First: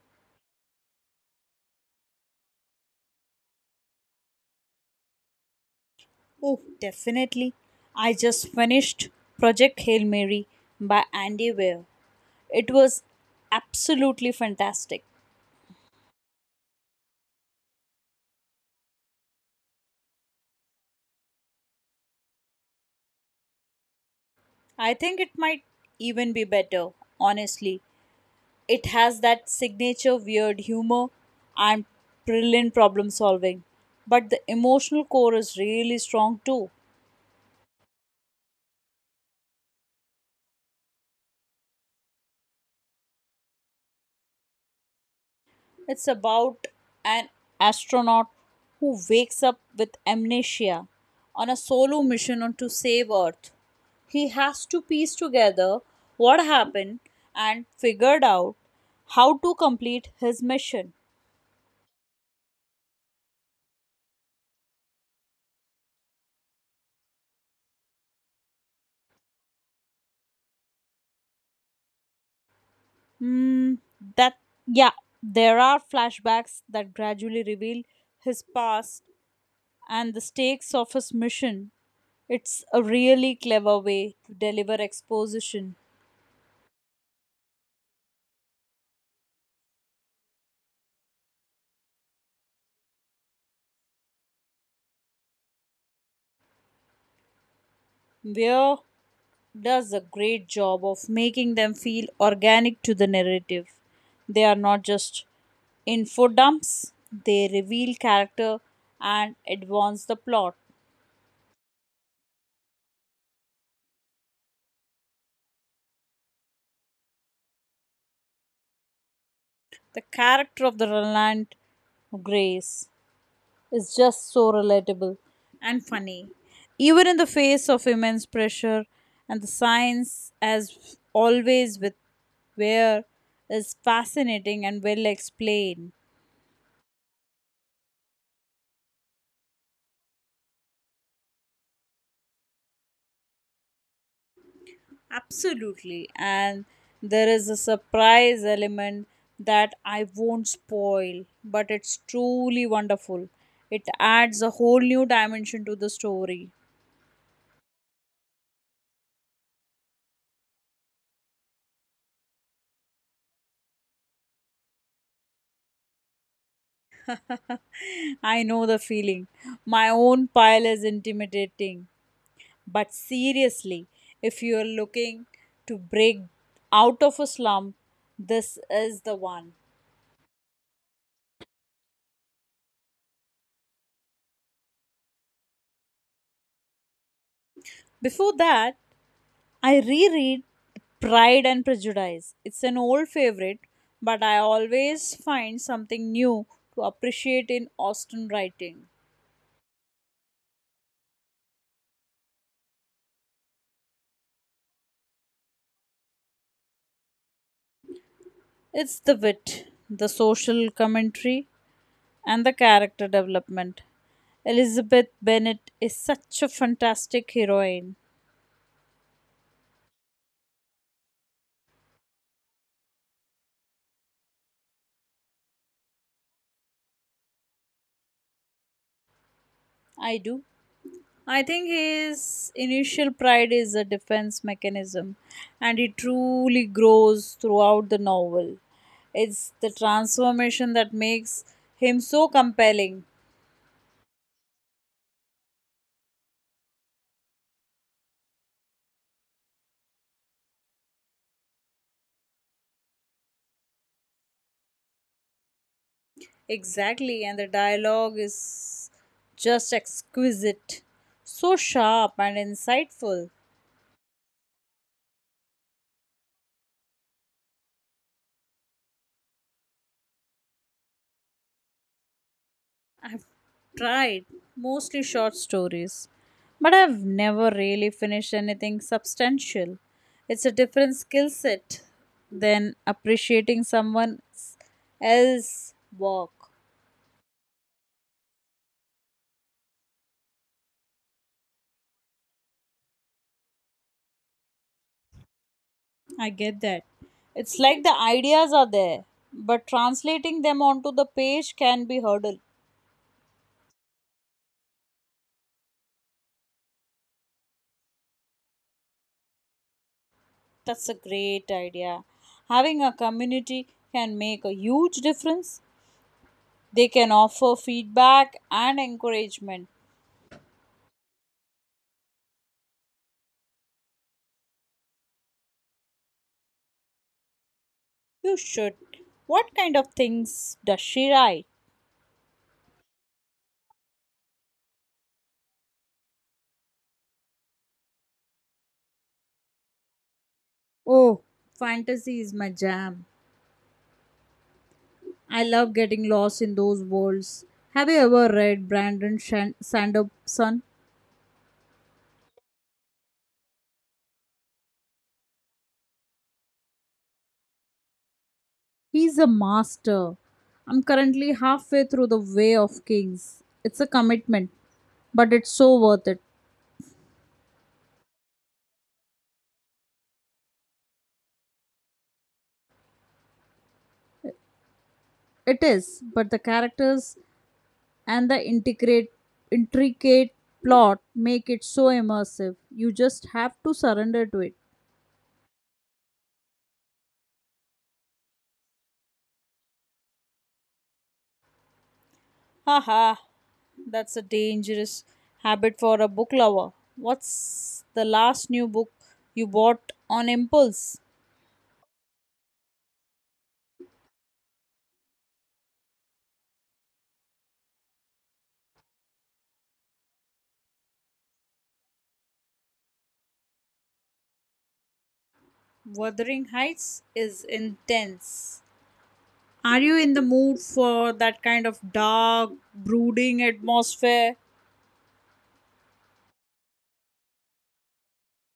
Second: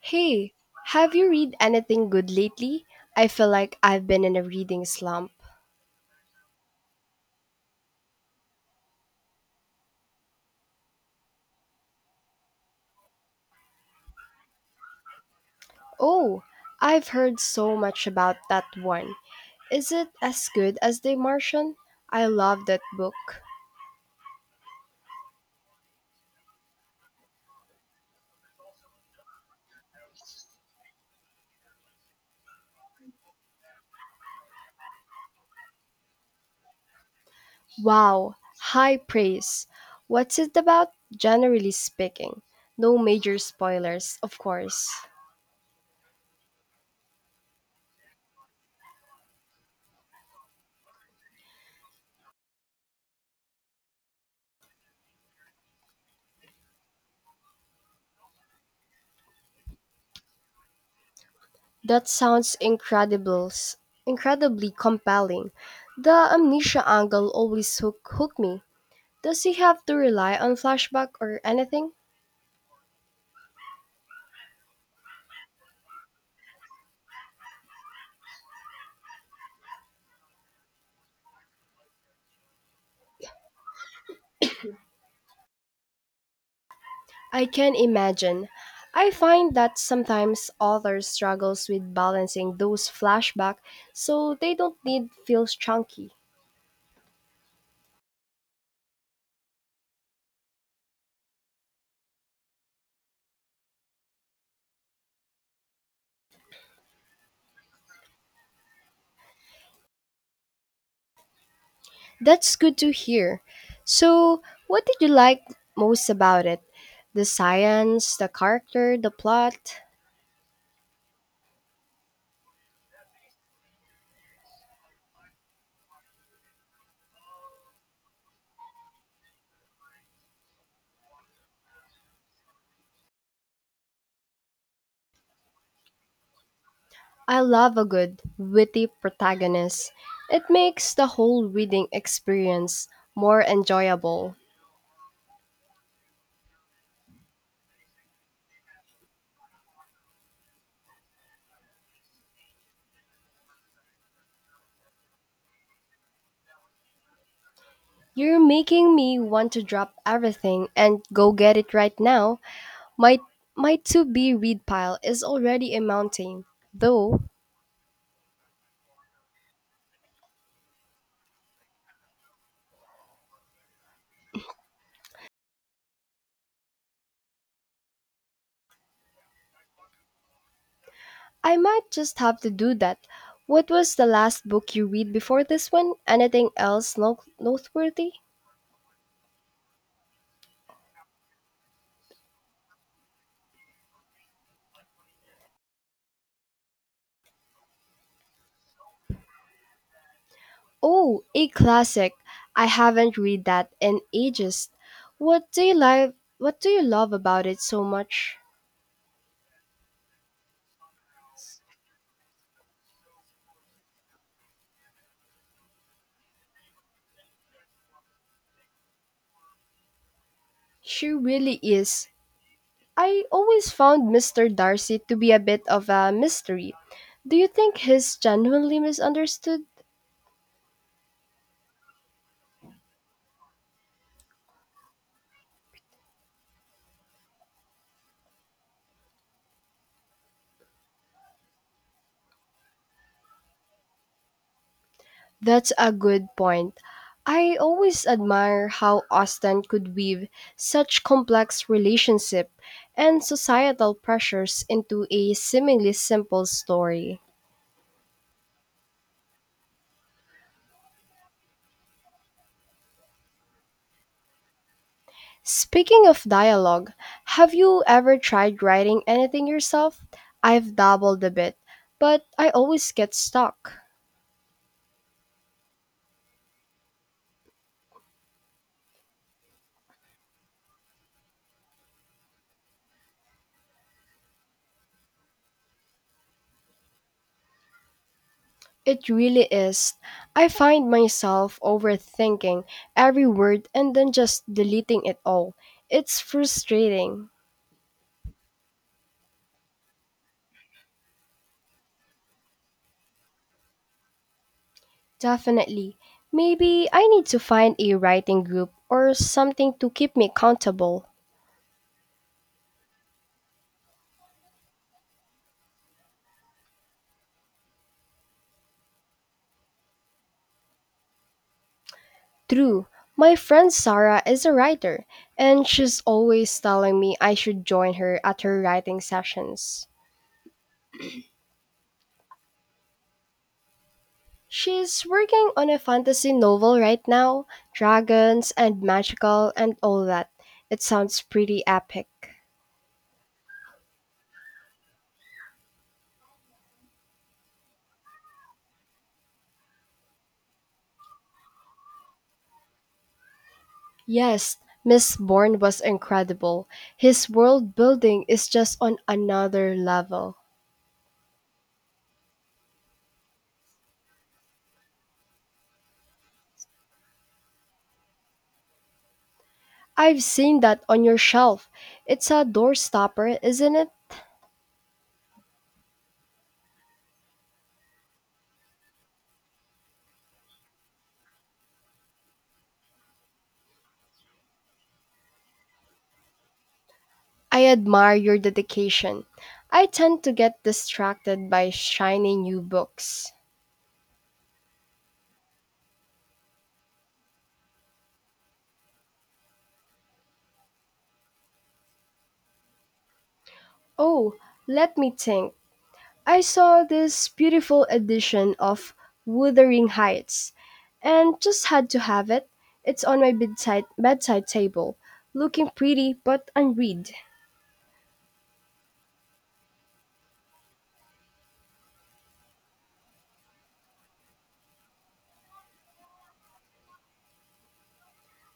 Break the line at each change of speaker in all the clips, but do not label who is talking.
Hey, have you read anything good lately? I feel like I've been in a reading slump.
Oh, definitely. I just finished Project Hail Mary by Andy Weir. It was absolutely fantastic.
Oh, I've heard so much about that one. Is it as good as The Martian? I love that book.
I think it might even be better, honestly. It has that signature weird humor and brilliant problem solving, but the emotional core is really strong too.
Wow, high praise. What's it about, generally speaking? No major spoilers, of course.
It's about an astronaut who wakes up with amnesia on a solo mission on to save Earth. He has to piece together what happened and figured out how to complete his mission.
That sounds incredible, incredibly compelling. The amnesia angle hooked me. Does he have to rely on flashback or anything?
Hmm, that yeah, there are flashbacks that gradually reveal his past and the stakes of his mission. It's a really clever way to deliver exposition
I can imagine. I find that sometimes authors struggles with balancing those flashback so they don't need feels chunky.
where does a great job of making them feel organic to the narrative. They are not just info dumps, they reveal character and advance the plot.
That's good to hear. So, what did you like most about it? The science, the character, the plot?
The character of the Roland Grace is just so relatable and funny. Even in the face of immense pressure and the science, as always with Ware, is fascinating and well explained.
I love a good, witty protagonist. It makes the whole reading experience more enjoyable.
Absolutely. And there is a surprise element that I won't spoil, but it's truly wonderful. It adds a whole new dimension to the story.
You're making me want to drop everything and go get it right now. My my to-be read pile is already a mountain. Though,
I know the feeling. My own pile is intimidating. But seriously, if you are looking to break out of a slump, this is the one.
I might just have to do that. What was the last book you read before this one? Anything else noteworthy?
Before that, I reread Pride and Prejudice. It's an old favorite, but I always find something new to appreciate in Austen writing.
Oh, a classic. I haven't read that in ages. What do you like what do you love about it so much?
It's the wit, the social commentary, and the character development. Elizabeth Bennet is such a fantastic heroine.
She really is. I always found Mr. Darcy to be a bit of a mystery. Do you think he's genuinely misunderstood?
I do. I think his initial pride is a defense mechanism, and it truly grows throughout the novel. It's the transformation that makes him so compelling.
That's a good point. I always admire how Austen could weave such complex relationship and societal pressures into a seemingly simple story.
Exactly, and the dialogue is just exquisite, so sharp and insightful.
Speaking of dialogue, have you ever tried writing anything yourself? I've dabbled a bit, but I always get
I've
stuck.
tried mostly short stories, but I've never really finished anything substantial. It's a different skill set than appreciating someone else's work.
It really is. I find myself overthinking every word and then just deleting it all. It's
I get that.
frustrating.
It's like the ideas are there, but translating them onto the page can be hurdle.
Definitely. Maybe I need to find a writing group or something to keep me
That's a
accountable.
great idea. Having a community can make a huge difference. They can offer feedback and encouragement.
True. My friend Sarah is a writer, and she's always telling me I should join her
You
at her
should.
writing
What kind
sessions.
of things does she write?
She's working on a fantasy novel right now, dragons and magical and all that. It sounds
Oh,
pretty epic.
fantasy is my jam. I love getting lost in those worlds. Have you ever read Sanderson?
Yes, Miss Bourne was incredible. His world building is just on
He's a
another
master.
level.
I'm currently halfway through The Way of Kings. It's a commitment, but it's so worth it.
I've seen that on your shelf. It's a doorstopper, isn't it?
It is, but the characters and intricate plot make it so immersive. You just have to surrender to it.
I admire your dedication. I tend to get distracted by shiny new
Haha,
books.
that's a dangerous habit for a book lover. What's the last new book you bought on impulse?
Oh, let me think. I saw this beautiful edition of Wuthering Heights and just had to have it. It's on my bedside table, looking pretty
Wuthering
but
Heights
unread.
is intense. Are you in the mood for that kind of dark, brooding atmosphere?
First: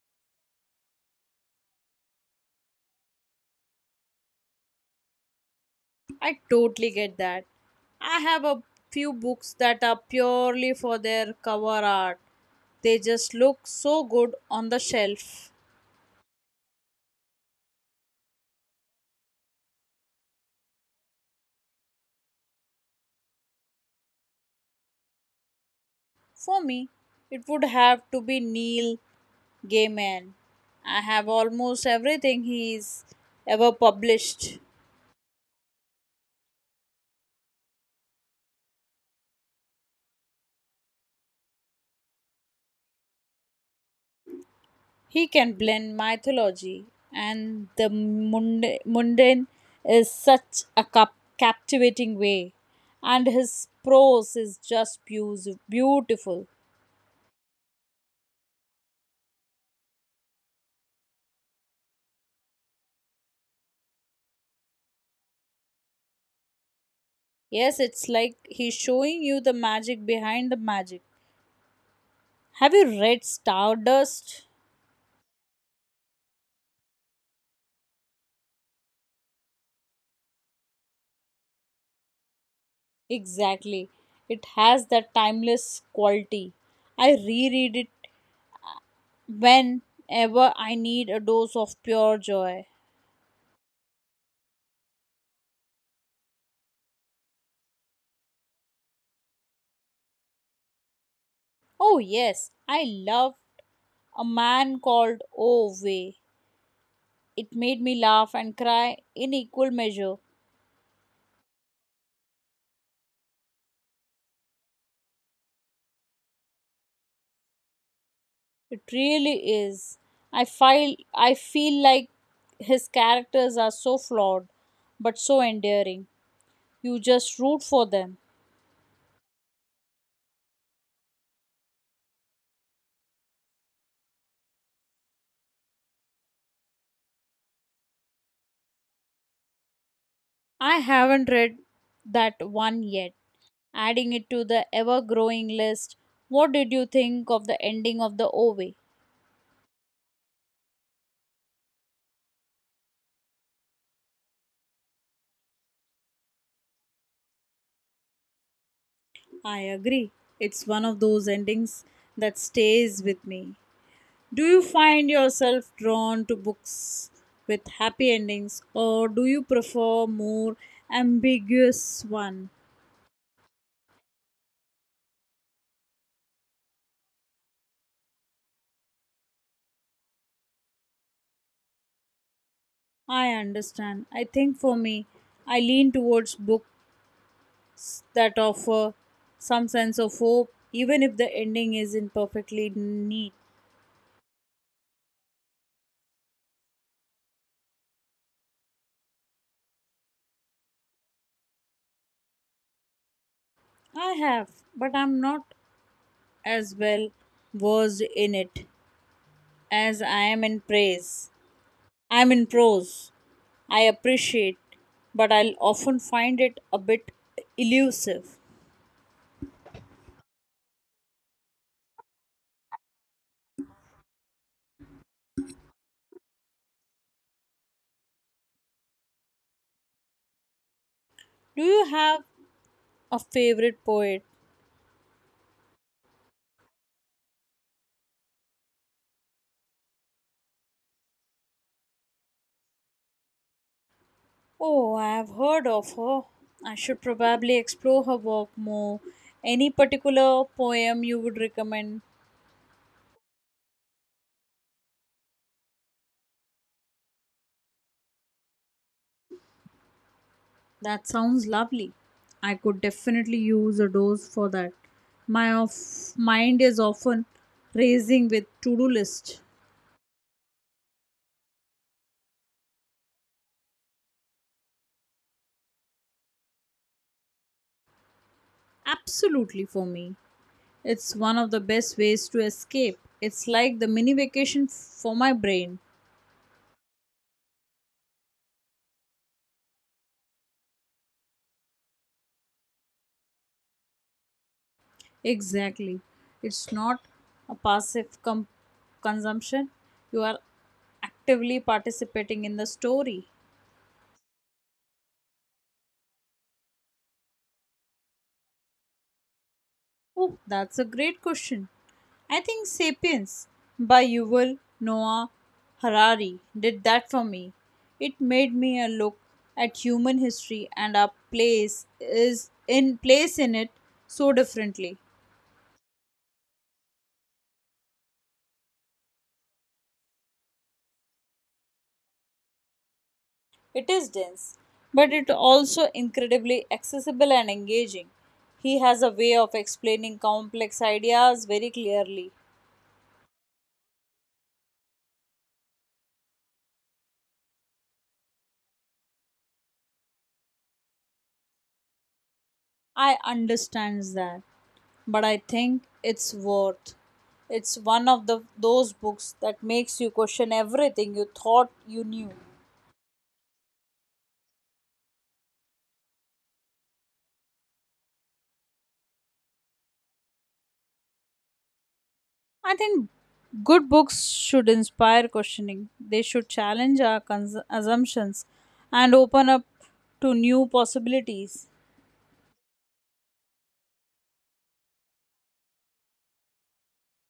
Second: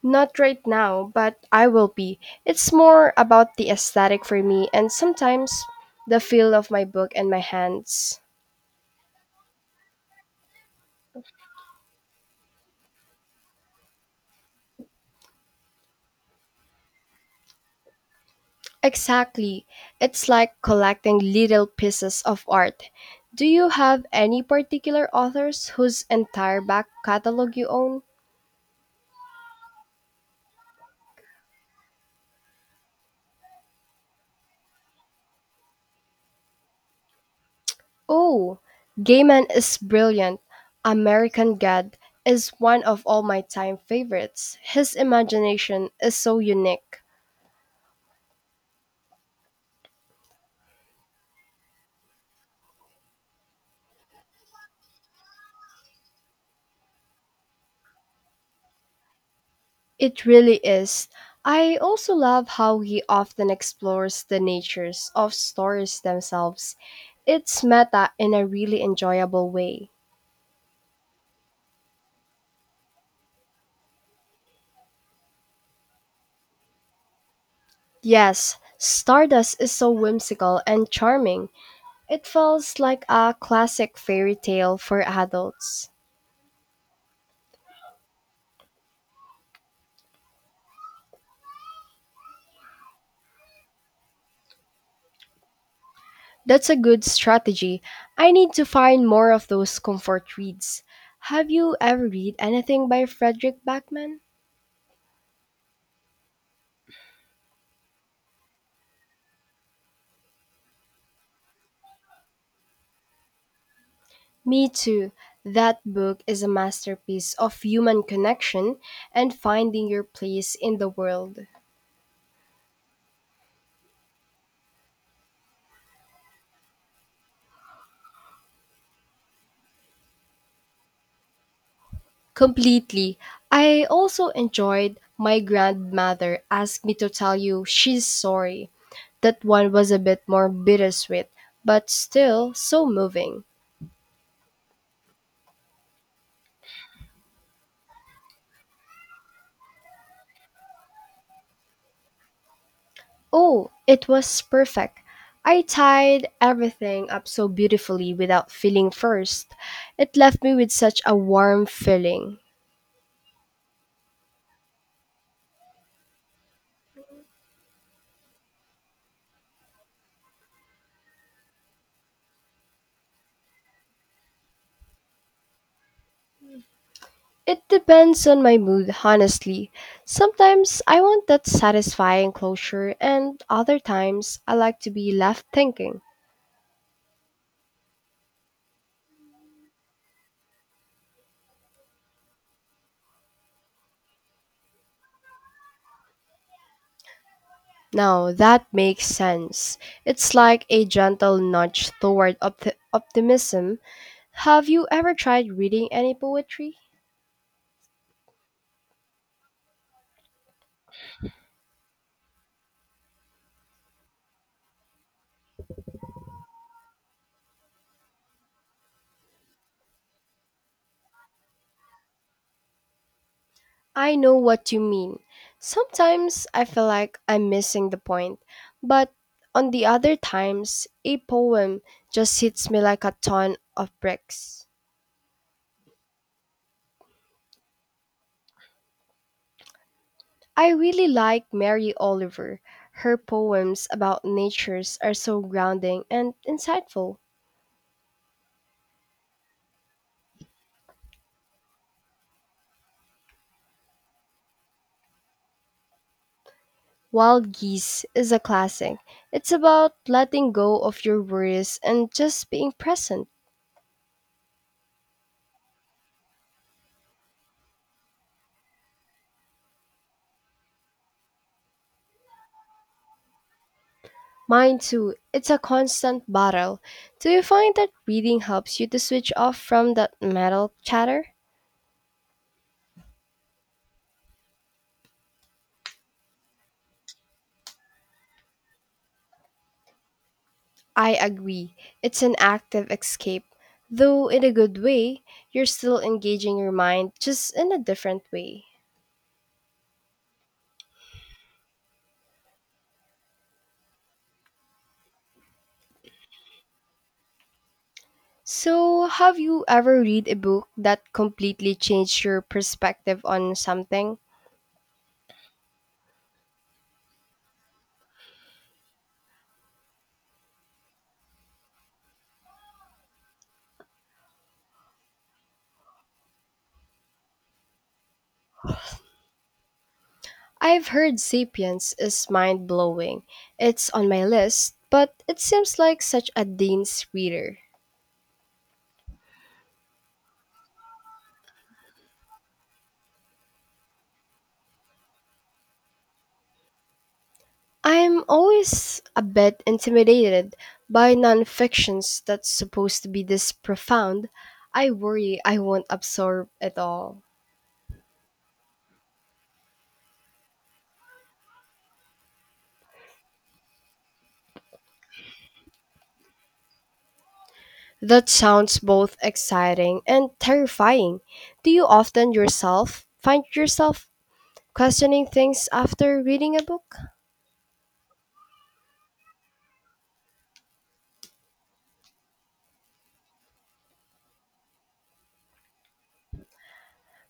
Not right now, but I will be. It's more about the aesthetic for me and sometimes the
I
feel of my
totally
book
get
in my
that.
hands.
I have a few books that are purely for their cover art. They just look so good on the shelf.
Exactly. It's like collecting little pieces of art. Do you have any particular authors whose entire
For
back
me, it
catalog
would
you own?
have to be Neil gay man. I have almost everything he's ever published.
Oh, Gaiman is brilliant. American God is one of all my time favorites. His
He can
imagination
blend
is so
mythology
unique.
and mundane is such a captivating way. And his prose is just beautiful.
It really is. I also love how he often explores the natures of stories themselves. It's
Yes, it's
meta in
like
a
he's
really
showing you
enjoyable
the
way.
magic behind the magic. Have you read Stardust?
Yes, Stardust is so whimsical and charming. It feels like a
Exactly.
classic fairy
It
tale
has
for
that timeless
adults.
quality. I reread it whenever I need a dose of pure joy.
That's a good strategy. I need to find more of those comfort reads. Have you
Oh,
ever read
yes, I
anything by
love
Frederick Backman?
A Man Called Ove. It made me laugh and cry in equal measure.
Me too. That book is a masterpiece of human connection
It
and
really
finding
is.
your
I
place in the
feel, I
world.
feel like his characters are so flawed but so endearing. You just root for them.
Completely. I also enjoyed My Grandmother Asked Me to Tell You She's Sorry. That one was a bit more
I
bittersweet,
haven't read
but
that
still
one
so
yet.
moving.
Adding it to the ever growing list, what did you think of the ending of the Ove?
Oh, it was perfect. I tied everything up so beautifully without feeling first.
I agree.
It left me
It's
with
one of
such a
those
warm
endings
feeling.
that stays with me. Do you find yourself drawn to books with happy endings or do you prefer more ambiguous one?
It depends on my mood, honestly. Sometimes I want that satisfying closure,
I
and other
understand. I
times I
think for
like to
me,
be left
I lean
thinking.
towards books that offer some sense of hope even if the ending isn't perfectly neat.
Now that makes sense. It's like a gentle nudge toward optimism.
I have,
Have you
but
ever
I'm
tried
not
reading any
as
poetry?
well versed in it as I am in praise. I'm in prose. I appreciate, but I'll often find it a bit elusive.
I know what you mean. Sometimes I feel like I'm missing the point, but on the other times, a
Do
poem
you have
just hits me like a
a
ton
favorite
of
poet?
bricks. I really like Mary Oliver. Her poems about
Oh,
natures are
I have
so
heard of
grounding
her.
and
I should
insightful.
probably explore her work more. Any particular poem you would recommend?
Wild Geese is a classic. It's about letting go of
That
your
sounds
worries
lovely.
and just
I
being
could
present.
definitely use a dose for that. Mind is often racing with to-do list.
Mine too. It's a constant battle. Do you find that reading helps you to switch off
Absolutely for
from that
me.
metal
It's
chatter?
one of the best ways to escape. It's like the mini vacation for my brain.
I agree. It's an active escape. Though in a good way, you're still
Exactly.
engaging
It's
your
not
mind just
a
in a
passive
different way.
consumption. You are actively participating in the story.
So, have you ever read a
Oh,
book
that's a
that
great question.
completely changed your
I think
perspective
Sapiens
on
by
something?
Yuval Noah Harari did that for me. It made me a look at human history and our place in it so differently.
I've heard Sapiens is mind blowing. It's
It
on
is
my
dense,
list,
but
but
it
it seems
also
like such a
incredibly
dense
accessible and
reader.
engaging. He has a way of explaining complex ideas very clearly.
I'm always a bit intimidated by nonfictions that's supposed to
I
be this
understand
profound.
that,
I
but I
worry I
think
won't
it's
absorb it
worth.
all.
It's one of the those books that makes you question everything you thought you knew.
That sounds both exciting and terrifying. Do you often
I
yourself
think
find
good
yourself
books should
questioning
inspire
things
questioning.
after
They should
reading a book?
challenge assumptions and open up to new possibilities.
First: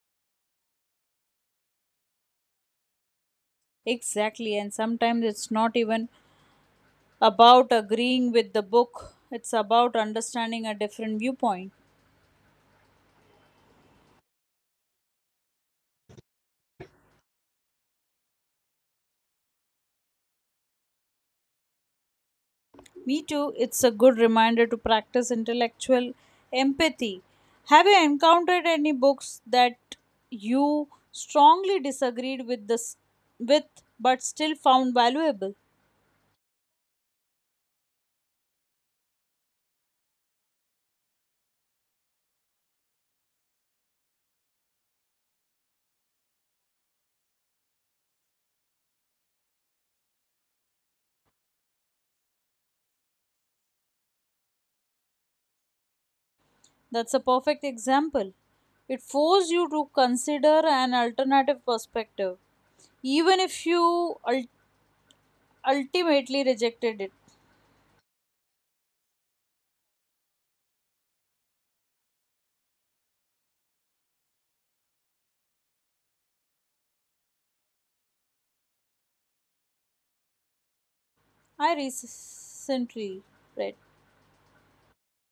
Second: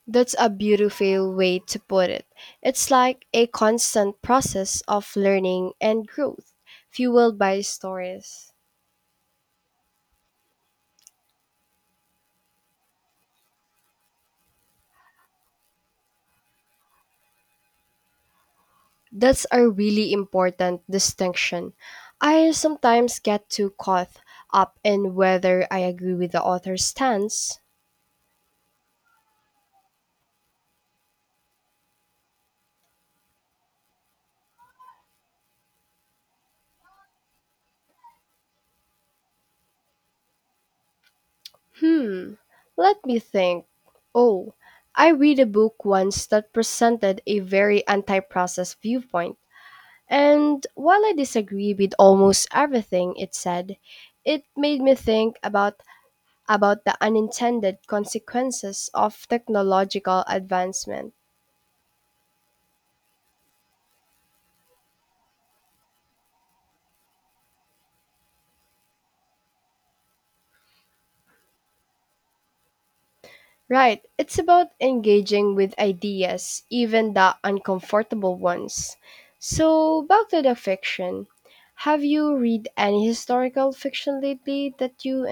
That's a beautiful way to put it. It's like a constant
Exactly, and
process of
sometimes it's
learning
not
and
even
growth, fueled by
about agreeing
stories.
with the book, it's about understanding a different viewpoint.
That's a really important distinction. I sometimes
Me
get
too,
too
it's a good
caught
reminder to
up in
practice
whether I agree
intellectual
with the author's
empathy.
stance.
Have you encountered any books that you strongly disagreed with but still found valuable?
Hmm, let me think. Oh, I read a book once that presented a very anti process viewpoint. And while I disagree with almost everything it said, it made me think about the
That's a perfect
unintended
example.
consequences
It
of
forced you to
technological
consider an
advancement.
alternative perspective even if you ultimately rejected it.
Right. It's about engaging with ideas, even the uncomfortable ones. So, back to the fiction.
I
Have you read any
recently
historical
read
fiction lately that you